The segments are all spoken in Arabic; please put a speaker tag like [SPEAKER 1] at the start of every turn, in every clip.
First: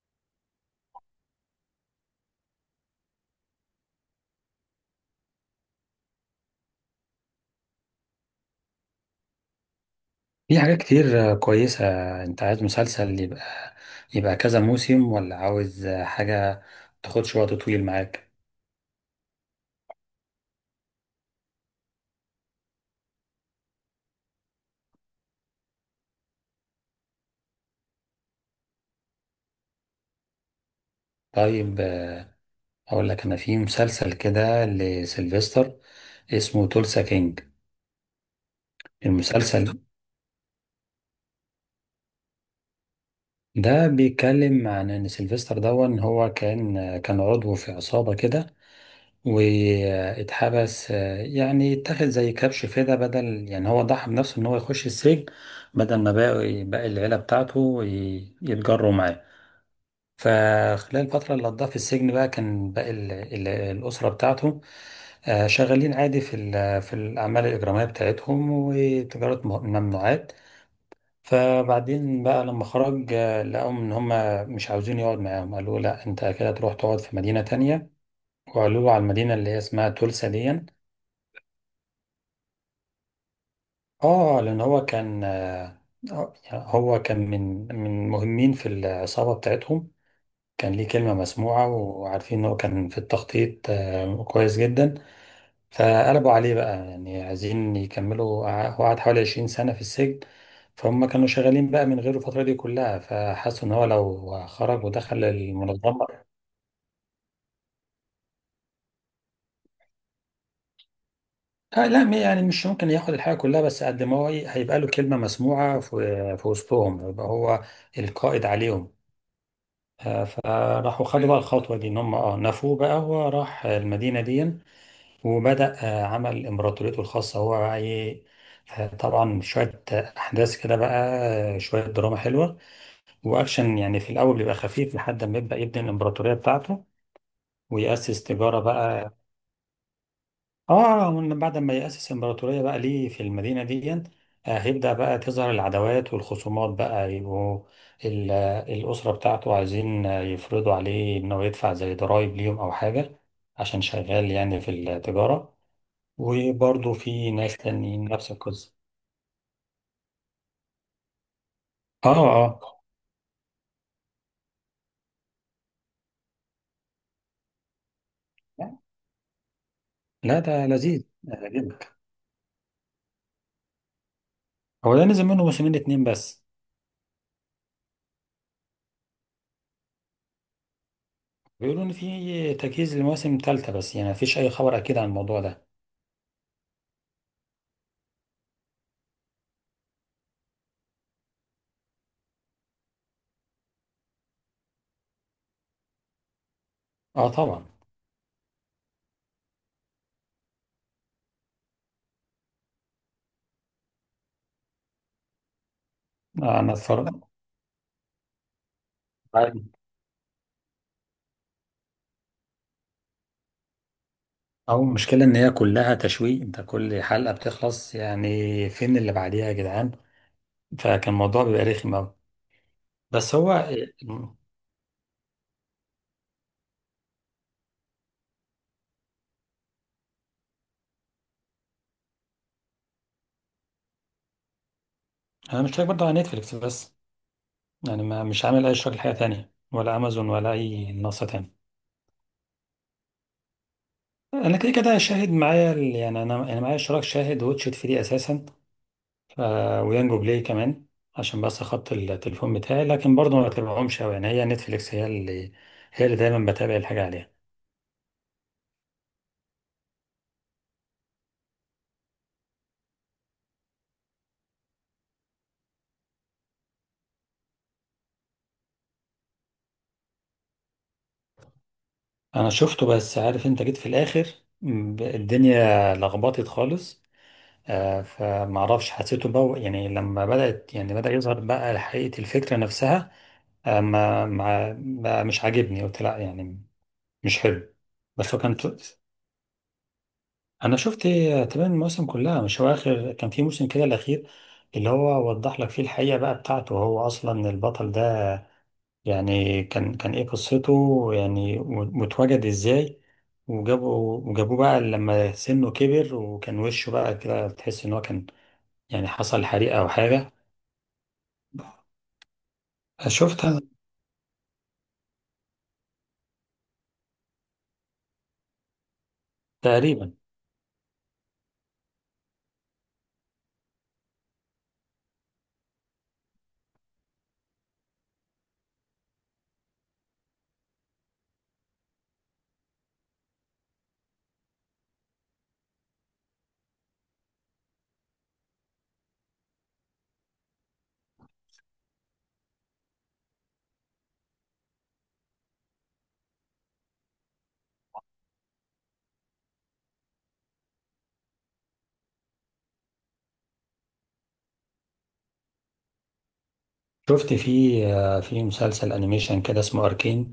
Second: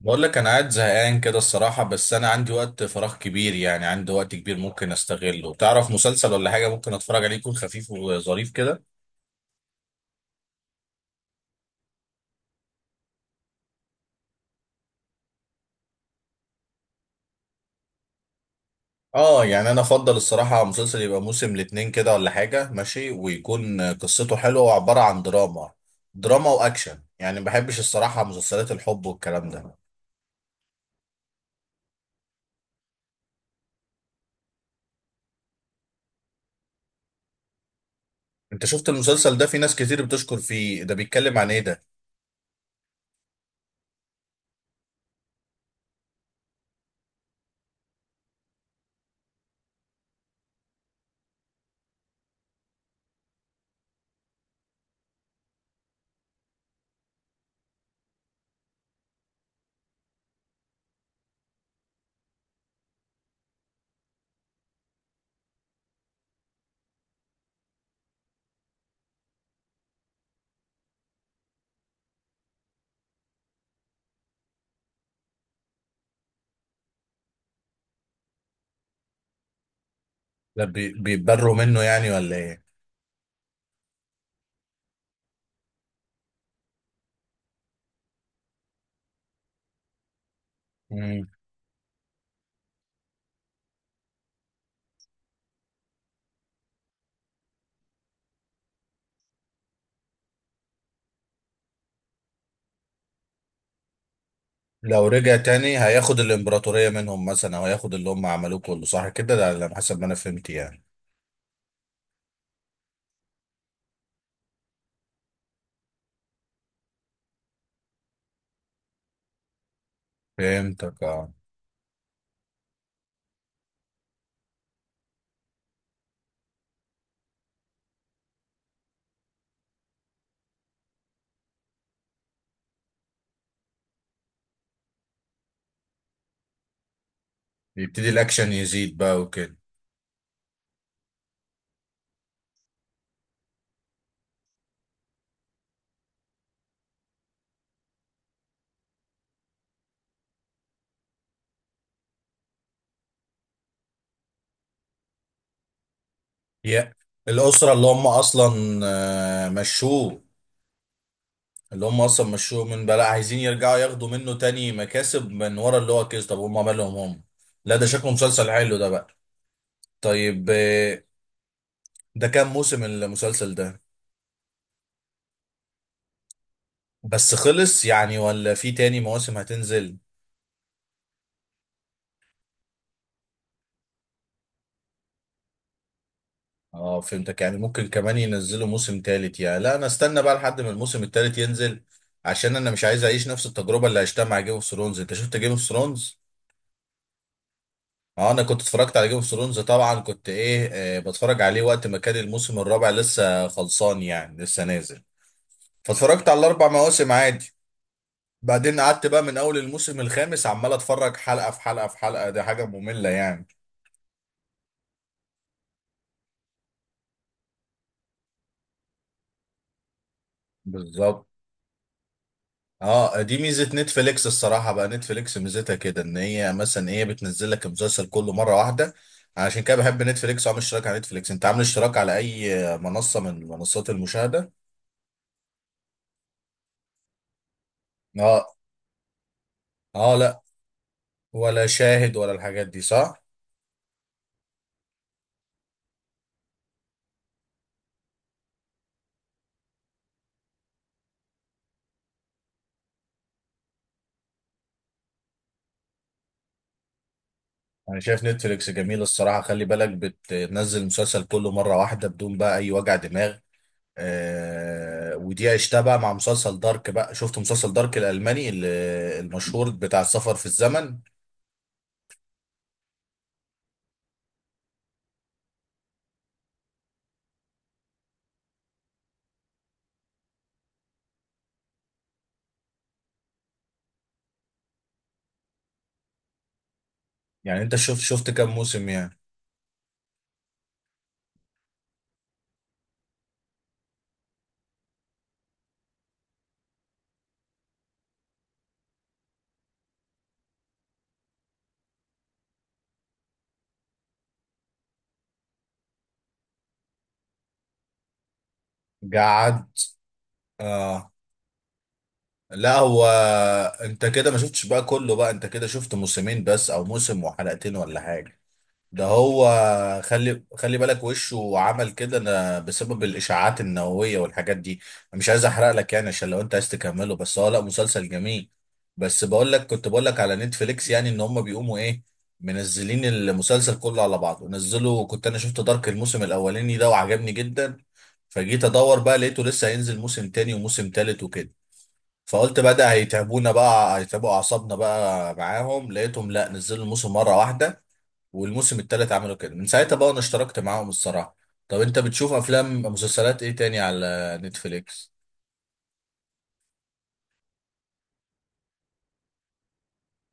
[SPEAKER 1] بقول لك انا قاعد زهقان كده الصراحة، بس انا عندي وقت فراغ كبير، يعني عندي وقت كبير ممكن استغله. تعرف مسلسل ولا حاجة ممكن اتفرج عليه يكون خفيف وظريف كده؟
[SPEAKER 2] في حاجات كتير كويسة. انت عايز مسلسل يبقى؟ يبقى كذا موسم، ولا عاوز حاجة تاخدش وقت طويل معاك؟
[SPEAKER 1] اه، يعني انا افضل الصراحة مسلسل يبقى موسم الاتنين كده ولا حاجة ماشي، ويكون قصته حلوة وعبارة عن دراما. دراما واكشن، يعني ما بحبش الصراحة مسلسلات الحب والكلام ده.
[SPEAKER 2] طيب، اقول لك انا في مسلسل كده لسيلفستر، اسمه تولسا كينج.
[SPEAKER 1] انت شفت المسلسل ده؟ في ناس
[SPEAKER 2] المسلسل
[SPEAKER 1] كتير بتشكر فيه. ده بيتكلم عن ايه ده؟
[SPEAKER 2] ده بيتكلم عن ان سيلفستر ده ان هو كان عضو في عصابة كده واتحبس. يعني اتاخد زي كبش فدا بدل، يعني هو ضحى بنفسه ان هو يخش السجن بدل ما باقي العيلة بتاعته يتجروا معاه. فخلال الفترة اللي قضاها في السجن بقى، كان باقي الأسرة بتاعته شغالين عادي في الأعمال الإجرامية بتاعتهم وتجارة ممنوعات. فبعدين بقى لما خرج لقاهم إن هما مش عاوزين يقعد معاهم، قالوا له لا، أنت كده تروح تقعد في مدينة تانية، وقالوا له على المدينة اللي هي اسمها تولسا دي.
[SPEAKER 1] ده بيتبروا منه يعني ولا
[SPEAKER 2] اه، لأن هو كان، يعني هو كان من مهمين في العصابة بتاعتهم. كان ليه كلمة
[SPEAKER 1] ايه؟
[SPEAKER 2] مسموعة، وعارفين إن هو كان في التخطيط كويس جدا. فقلبوا عليه بقى، يعني عايزين يكملوا، هو قعد حوالي 20 سنة في السجن. فهم كانوا شغالين بقى من غيره الفترة دي كلها، فحسوا إن هو لو خرج
[SPEAKER 1] لو
[SPEAKER 2] ودخل
[SPEAKER 1] رجع تاني
[SPEAKER 2] المنظمة،
[SPEAKER 1] هياخد الامبراطورية منهم مثلا، او هياخد اللي هم عملوه كله، صح كده؟ ده على حسب ما انا فهمت يعني.
[SPEAKER 2] آه لا، يعني مش ممكن ياخد الحاجة كلها، بس قد ما هو هيبقى له كلمة مسموعة في وسطهم، يبقى هو القائد عليهم.
[SPEAKER 1] فهمتك
[SPEAKER 2] فراحوا خدوا
[SPEAKER 1] اه.
[SPEAKER 2] بقى الخطوة دي، إن هم نفوه بقى، هو راح المدينة دي وبدأ. عمل إمبراطوريته الخاصة هو بقى إيه. طبعا شوية أحداث كده بقى، شوية دراما حلوة وأكشن. يعني في الأول بيبقى خفيف لحد ما يبدأ يبني الإمبراطورية بتاعته
[SPEAKER 1] يبتدي
[SPEAKER 2] ويأسس
[SPEAKER 1] الاكشن
[SPEAKER 2] تجارة
[SPEAKER 1] يزيد
[SPEAKER 2] بقى.
[SPEAKER 1] بقى وكده.
[SPEAKER 2] آه، ومن بعد ما يأسس إمبراطورية بقى ليه في المدينة دي، هيبدأ بقى تظهر العداوات والخصومات. بقى يبقوا الأسرة بتاعته عايزين يفرضوا عليه إنه يدفع زي ضرايب ليهم أو حاجة، عشان شغال يعني في التجارة. وبرضه
[SPEAKER 1] يا
[SPEAKER 2] في ناس
[SPEAKER 1] الاسرة اللي
[SPEAKER 2] تانيين
[SPEAKER 1] هم
[SPEAKER 2] نفس القصة.
[SPEAKER 1] اصلا مشوه، اللي هم
[SPEAKER 2] اه،
[SPEAKER 1] اصلا
[SPEAKER 2] اه.
[SPEAKER 1] مشوه من بقى، لا عايزين يرجعوا ياخدوا منه تاني مكاسب من ورا اللي هو كيس؟ طب هم مالهم هم؟ لا، ده شكله مسلسل حلو ده بقى.
[SPEAKER 2] لا،
[SPEAKER 1] طيب
[SPEAKER 2] ده لذيذ جدا.
[SPEAKER 1] ده كام موسم المسلسل ده؟
[SPEAKER 2] هو ده نزل منه موسمين اتنين بس.
[SPEAKER 1] بس خلص يعني، ولا في تاني مواسم هتنزل؟
[SPEAKER 2] بيقولوا ان في تجهيز لمواسم تالتة، بس يعني مفيش اي خبر اكيد عن الموضوع ده.
[SPEAKER 1] اه فهمتك، يعني ممكن كمان ينزلوا موسم تالت يعني. لا، انا استنى بقى لحد ما الموسم التالت ينزل، عشان انا مش عايز اعيش نفس التجربه اللي عشتها مع جيم اوف ثرونز. انت شفت جيم اوف ثرونز؟
[SPEAKER 2] اه طبعا.
[SPEAKER 1] اه، انا كنت اتفرجت على جيم اوف ثرونز طبعا، كنت ايه بتفرج عليه وقت ما كان الموسم الرابع لسه خلصان يعني، لسه نازل. فاتفرجت على الاربع
[SPEAKER 2] انا
[SPEAKER 1] مواسم
[SPEAKER 2] اتفرجت.
[SPEAKER 1] عادي. بعدين قعدت بقى من اول
[SPEAKER 2] عادي.
[SPEAKER 1] الموسم الخامس عمال اتفرج حلقه في حلقه في حلقه، دي حاجه ممله يعني.
[SPEAKER 2] او المشكلة ان هي كلها تشويق، انت كل حلقة بتخلص يعني فين اللي بعديها يا جدعان. فكان
[SPEAKER 1] بالظبط.
[SPEAKER 2] الموضوع بيبقى رخم اوي.
[SPEAKER 1] اه،
[SPEAKER 2] بس
[SPEAKER 1] دي
[SPEAKER 2] هو
[SPEAKER 1] ميزه
[SPEAKER 2] آه،
[SPEAKER 1] نتفليكس الصراحه بقى. نتفليكس ميزتها كده، ان هي مثلا ايه، بتنزل لك المسلسل كله مره واحده. عشان كده بحب نتفليكس، وعامل اشتراك على نتفليكس. انت عامل اشتراك على اي منصه من منصات المشاهده؟
[SPEAKER 2] انا مش شايف برضه على نتفليكس بس، يعني ما مش
[SPEAKER 1] اه.
[SPEAKER 2] عامل اي شغل حاجة تانية، ولا
[SPEAKER 1] اه
[SPEAKER 2] امازون
[SPEAKER 1] لا،
[SPEAKER 2] ولا اي منصة تانية.
[SPEAKER 1] ولا شاهد ولا الحاجات دي، صح؟
[SPEAKER 2] انا كده كده شاهد معايا، يعني انا معايا اشتراك شاهد واتش 3 اساسا، ف... ويانجو بلاي كمان، عشان بس خط التليفون بتاعي. لكن برضه ما بتابعهمش قوي، يعني هي نتفليكس هي اللي دايما بتابع الحاجه عليها.
[SPEAKER 1] انا شايف نتفليكس جميل الصراحه. خلي بالك بتنزل المسلسل كله مره واحده بدون بقى اي وجع دماغ. آه، ودي عشتها بقى مع مسلسل دارك بقى. شفت مسلسل دارك الالماني المشهور بتاع السفر في الزمن؟
[SPEAKER 2] انا شفته، بس عارف انت جيت في الاخر، الدنيا لخبطت خالص. فمعرفش حسيته بقى، يعني لما بدأت، يعني بدأ يظهر بقى حقيقة الفكرة نفسها، بقى مش عاجبني، قلت لا يعني، مش
[SPEAKER 1] يعني
[SPEAKER 2] حلو.
[SPEAKER 1] انت شفت
[SPEAKER 2] بس هو
[SPEAKER 1] كام
[SPEAKER 2] كان،
[SPEAKER 1] موسم يعني؟
[SPEAKER 2] انا شفت تمام المواسم كلها. مش هو اخر كان في موسم كده الاخير، اللي هو وضح لك فيه الحقيقه بقى بتاعته، هو اصلا البطل ده، يعني كان ايه قصته، يعني واتوجد ازاي، وجابوه بقى لما سنه كبر، وكان وشه بقى كده تحس ان هو كان يعني حصل حريقه او
[SPEAKER 1] قعدت.
[SPEAKER 2] حاجه.
[SPEAKER 1] اه. لا هو،
[SPEAKER 2] شفتها
[SPEAKER 1] انت كده ما شفتش بقى كله بقى، انت كده شفت موسمين بس او موسم وحلقتين ولا حاجة؟ ده هو.
[SPEAKER 2] تقريبا.
[SPEAKER 1] خلي بالك وشه عمل كده انا بسبب الاشاعات النوويه والحاجات دي. أنا مش عايز احرق لك يعني، عشان لو انت عايز تكمله. بس هو لا، مسلسل جميل. بس بقول لك كنت بقول لك على نتفليكس، يعني ان هم بيقوموا ايه منزلين المسلسل كله على بعضه. نزلوا، كنت انا شفت دارك الموسم الاولاني ده وعجبني جدا. فجيت ادور بقى، لقيته لسه هينزل موسم تاني وموسم تالت وكده. فقلت بقى ده هيتعبونا بقى، هيتعبوا اعصابنا بقى معاهم. لقيتهم لا، نزلوا الموسم مره واحده، والموسم التالت عملوا كده. من ساعتها بقى انا اشتركت معاهم الصراحة. طب انت بتشوف افلام مسلسلات ايه تاني على نتفليكس؟
[SPEAKER 2] شفت في في مسلسل انيميشن كده اسمه اركين،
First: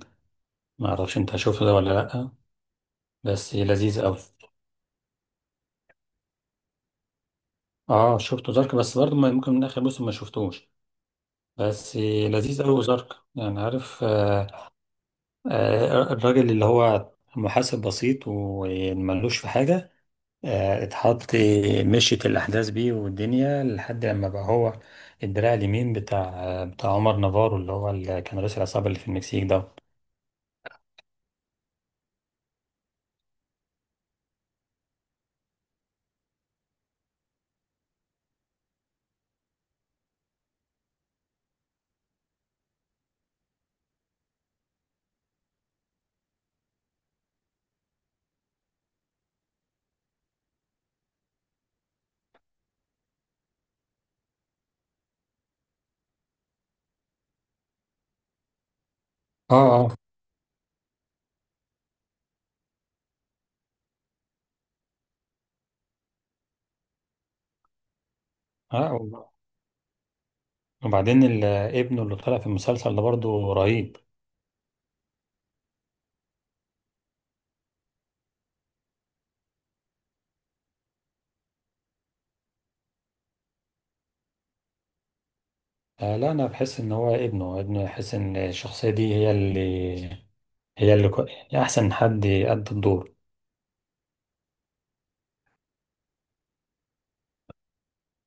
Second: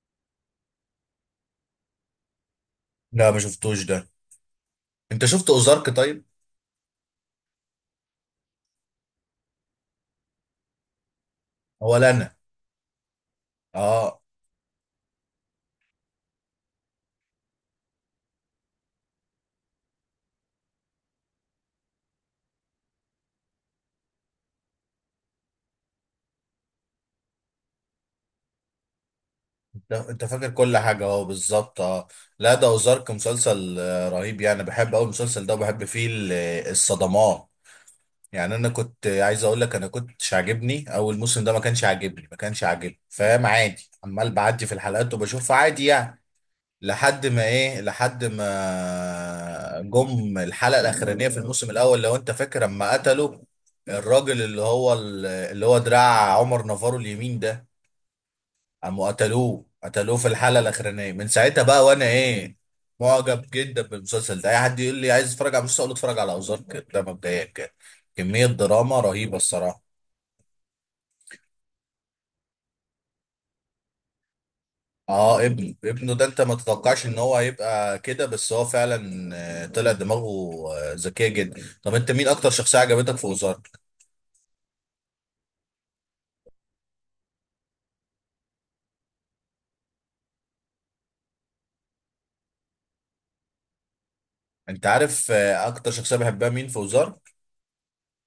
[SPEAKER 2] ما اعرفش انت شفته ده ولا لا،
[SPEAKER 1] لا، ما
[SPEAKER 2] بس
[SPEAKER 1] شفتوش
[SPEAKER 2] لذيذ
[SPEAKER 1] ده.
[SPEAKER 2] قوي.
[SPEAKER 1] انت شفت اوزارك طيب؟
[SPEAKER 2] اه شفته زرك، بس برضه ممكن من اخر موسم ما شفتوش، بس
[SPEAKER 1] ولا انا.
[SPEAKER 2] لذيذ قوي زرك. يعني عارف.
[SPEAKER 1] اه.
[SPEAKER 2] الراجل اللي هو محاسب بسيط وملوش في حاجة، اتحط، مشيت الأحداث بيه والدنيا لحد لما بقى هو الدراع اليمين بتاع عمر نافارو، اللي هو اللي كان رئيس العصابة اللي في المكسيك ده. اه،
[SPEAKER 1] انت فاكر كل حاجة اهو بالظبط، اه. لا، ده اوزارك مسلسل رهيب يعني. بحب اول المسلسل ده، وبحب فيه الصدمات. يعني انا كنت عايز اقول لك، انا كنتش عاجبني اول موسم ده، ما كانش عاجبني، فاهم؟ عادي عمال بعدي في الحلقات وبشوفها عادي يعني، لحد ما ايه، لحد ما جم الحلقه الاخرانيه في الموسم الاول. لو انت فاكر لما قتلوا الراجل اللي هو اللي هو دراع عمر نافارو اليمين ده، قاموا قتلوه
[SPEAKER 2] اه،
[SPEAKER 1] قتلوه في الحلقه الاخرانيه. من ساعتها بقى وانا ايه، معجب جدا بالمسلسل ده. اي حد يقول لي عايز اتفرج على مسلسل، اقول له اتفرج على ازارك ده مبدئيا كده. كميه
[SPEAKER 2] اه
[SPEAKER 1] دراما
[SPEAKER 2] والله.
[SPEAKER 1] رهيبه الصراحه.
[SPEAKER 2] وبعدين ابنه اللي طلع في المسلسل ده برضه رهيب.
[SPEAKER 1] اه، ابنه ده انت ما تتوقعش ان هو هيبقى كده، بس هو فعلا طلع دماغه ذكيه جدا. طب انت مين اكتر شخصيه عجبتك في وزارت؟
[SPEAKER 2] لا، انا بحس ان هو ابنه يحس ان الشخصيه دي هي اللي يعني احسن حد يأدي الدور.
[SPEAKER 1] انت عارف اكتر شخصيه بحبها مين في وزارت؟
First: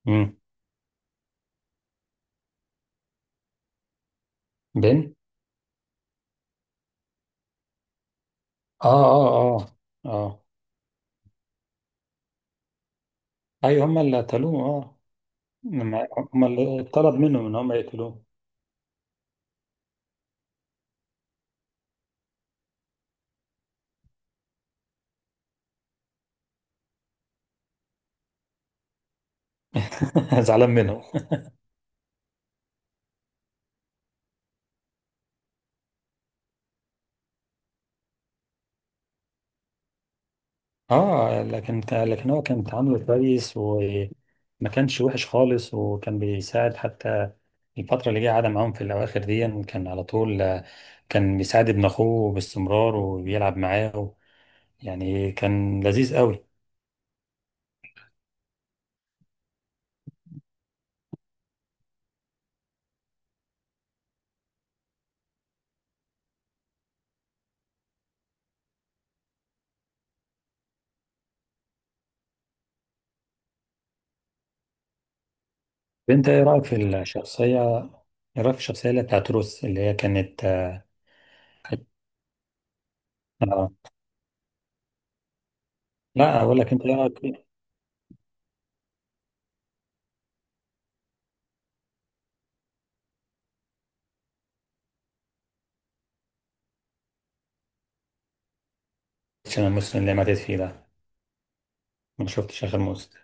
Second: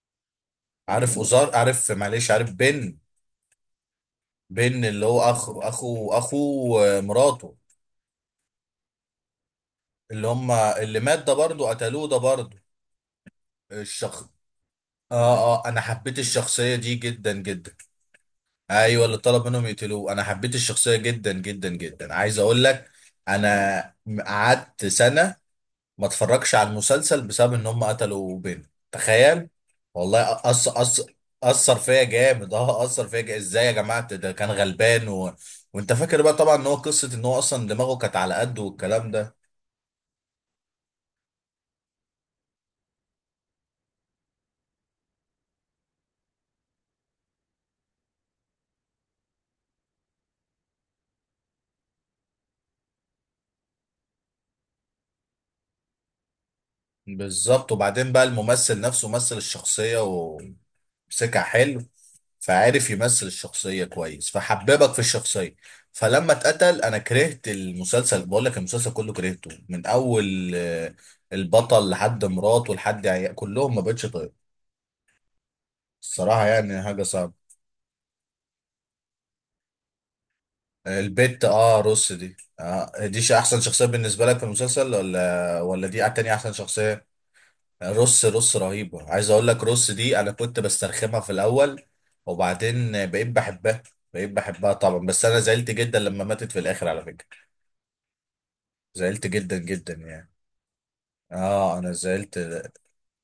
[SPEAKER 2] امم.
[SPEAKER 1] عارف وزار؟ عارف معلش، عارف بن؟ بن اللي
[SPEAKER 2] بين،
[SPEAKER 1] هو اخو مراته،
[SPEAKER 2] اه، اه، اه،
[SPEAKER 1] اللي
[SPEAKER 2] اه،
[SPEAKER 1] هم اللي مات ده برضه، قتلوه ده برضه
[SPEAKER 2] ايوه هم اللي
[SPEAKER 1] الشخص.
[SPEAKER 2] قتلوه. اه،
[SPEAKER 1] اه. اه، انا
[SPEAKER 2] لما-
[SPEAKER 1] حبيت
[SPEAKER 2] هم
[SPEAKER 1] الشخصيه
[SPEAKER 2] اللي
[SPEAKER 1] دي
[SPEAKER 2] طلب
[SPEAKER 1] جدا
[SPEAKER 2] منهم ان هم
[SPEAKER 1] جدا.
[SPEAKER 2] يقتلوه.
[SPEAKER 1] ايوه، اللي طلب منهم يقتلوه. انا حبيت الشخصيه جدا جدا جدا. عايز اقول لك، انا قعدت سنه ما اتفرجش على المسلسل بسبب ان هم قتلوا بنت. تخيل! والله
[SPEAKER 2] زعلان
[SPEAKER 1] أص
[SPEAKER 2] منهم.
[SPEAKER 1] اثر فيا جامد، اه اثر فيا جامد. ازاي يا جماعه؟ ده كان غلبان و... وانت فاكر بقى طبعا ان هو قصه ان هو اصلا دماغه كانت على قده والكلام ده.
[SPEAKER 2] اه، لكن هو كان تعامله كويس، وما كانش وحش خالص، وكان بيساعد حتى. الفترة اللي جه قعد معاهم في الأواخر دي كان على طول كان بيساعد ابن أخوه باستمرار وبيلعب معاه. يعني كان لذيذ قوي.
[SPEAKER 1] بالظبط. وبعدين بقى الممثل نفسه مثل الشخصيه سكة حلو، فعارف يمثل الشخصية كويس، فحببك في الشخصية. فلما اتقتل انا كرهت المسلسل. بقول لك المسلسل كله كرهته، من اول البطل لحد مراته لحد عيال كلهم. ما بقتش طيب
[SPEAKER 2] انت ايه
[SPEAKER 1] الصراحة،
[SPEAKER 2] رايك
[SPEAKER 1] يعني
[SPEAKER 2] في
[SPEAKER 1] حاجة صعبة.
[SPEAKER 2] الشخصيه، ايه رايك في الشخصيه اللي بتاعت روس، اللي هي كانت،
[SPEAKER 1] البت اه
[SPEAKER 2] كانت-
[SPEAKER 1] روس دي، آه دي احسن
[SPEAKER 2] آه.
[SPEAKER 1] شخصية بالنسبة لك في المسلسل، ولا دي تاني
[SPEAKER 2] لا،
[SPEAKER 1] احسن
[SPEAKER 2] اقول لك، انت ايه
[SPEAKER 1] شخصية؟
[SPEAKER 2] رايك في،
[SPEAKER 1] رص رهيبة. عايز اقول لك رص دي انا كنت بسترخمها في الاول، وبعدين بقيت بحبها، طبعا. بس انا زعلت جدا لما ماتت في الاخر على فكرة، زعلت جدا
[SPEAKER 2] عشان
[SPEAKER 1] جدا
[SPEAKER 2] المسلم اللي
[SPEAKER 1] يعني.
[SPEAKER 2] ماتت فيه ده،
[SPEAKER 1] اه، انا
[SPEAKER 2] ما
[SPEAKER 1] زعلت.
[SPEAKER 2] شفتش اخر مسلم؟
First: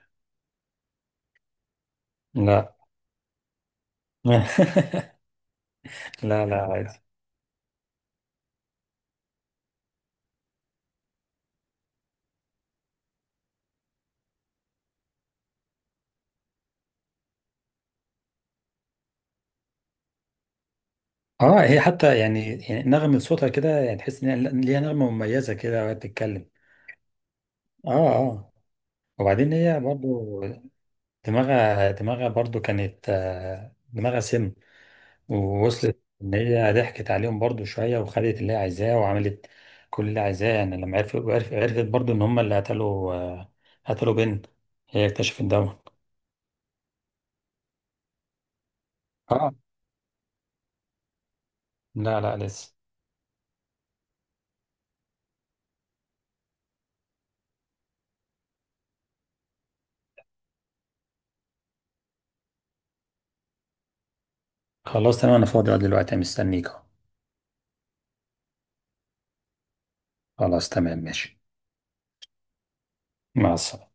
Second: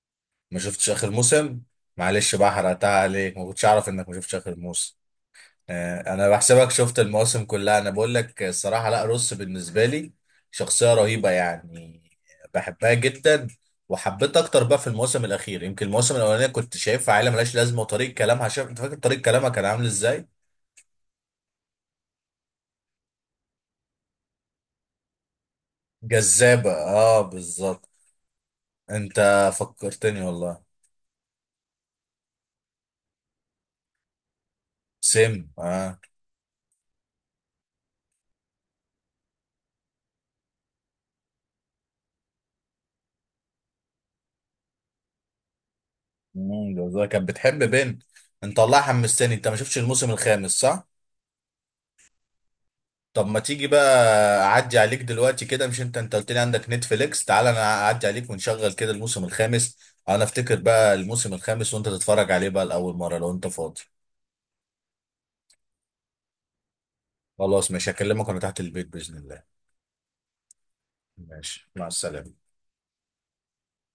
[SPEAKER 1] ما شفتش اخر موسم؟ معلش بقى،
[SPEAKER 2] لا.
[SPEAKER 1] حرقتها عليك. ما كنتش اعرف انك ما شفتش اخر موسم. انا
[SPEAKER 2] لا لا،
[SPEAKER 1] بحسبك شفت
[SPEAKER 2] عادي.
[SPEAKER 1] المواسم كلها. انا بقول لك الصراحه، لا، روس بالنسبه لي شخصيه رهيبه يعني، بحبها جدا. وحبيت اكتر بقى في الموسم الاخير. يمكن الموسم الاولانيه كنت شايفها عيله ملهاش لازمه، وطريقه كلامها، شايف؟ انت فاكر طريقه كلامها كان عامل ازاي؟
[SPEAKER 2] اه، هي حتى يعني نغمة صوتها كده، يعني تحس ان هي ليها نغمة مميزة كده وهي بتتكلم.
[SPEAKER 1] جذابه، اه بالظبط.
[SPEAKER 2] اه، اه.
[SPEAKER 1] انت
[SPEAKER 2] وبعدين هي
[SPEAKER 1] فكرتني
[SPEAKER 2] برضو
[SPEAKER 1] والله.
[SPEAKER 2] دماغها برضو كانت، دماغها سم.
[SPEAKER 1] سم. اه
[SPEAKER 2] ووصلت ان هي ضحكت عليهم برضو شويه، وخدت اللي هي عايزاه وعملت كل اللي عايزاه. يعني لما عرفت برضو ان هم اللي قتلوا، قتلوا بنت، هي اكتشفت ده.
[SPEAKER 1] بالظبط. كانت بتحب بنت. انت والله حمستني. انت
[SPEAKER 2] اه
[SPEAKER 1] ما شفتش الموسم الخامس، صح؟
[SPEAKER 2] لا، لا لسه.
[SPEAKER 1] طب ما تيجي بقى، اعدي عليك دلوقتي كده؟ مش انت انت قلت لي عندك نتفليكس؟ تعال انا اعدي عليك، ونشغل كده الموسم الخامس. انا افتكر بقى الموسم الخامس، وانت تتفرج عليه بقى لاول مره، لو انت فاضي.
[SPEAKER 2] خلاص تمام، انا فاضي دلوقتي، مستنيك.
[SPEAKER 1] خلاص ماشي، هكلمك وانا تحت البيت باذن الله.
[SPEAKER 2] خلاص تمام ماشي.
[SPEAKER 1] ماشي، مع السلامه.
[SPEAKER 2] مع السلامه.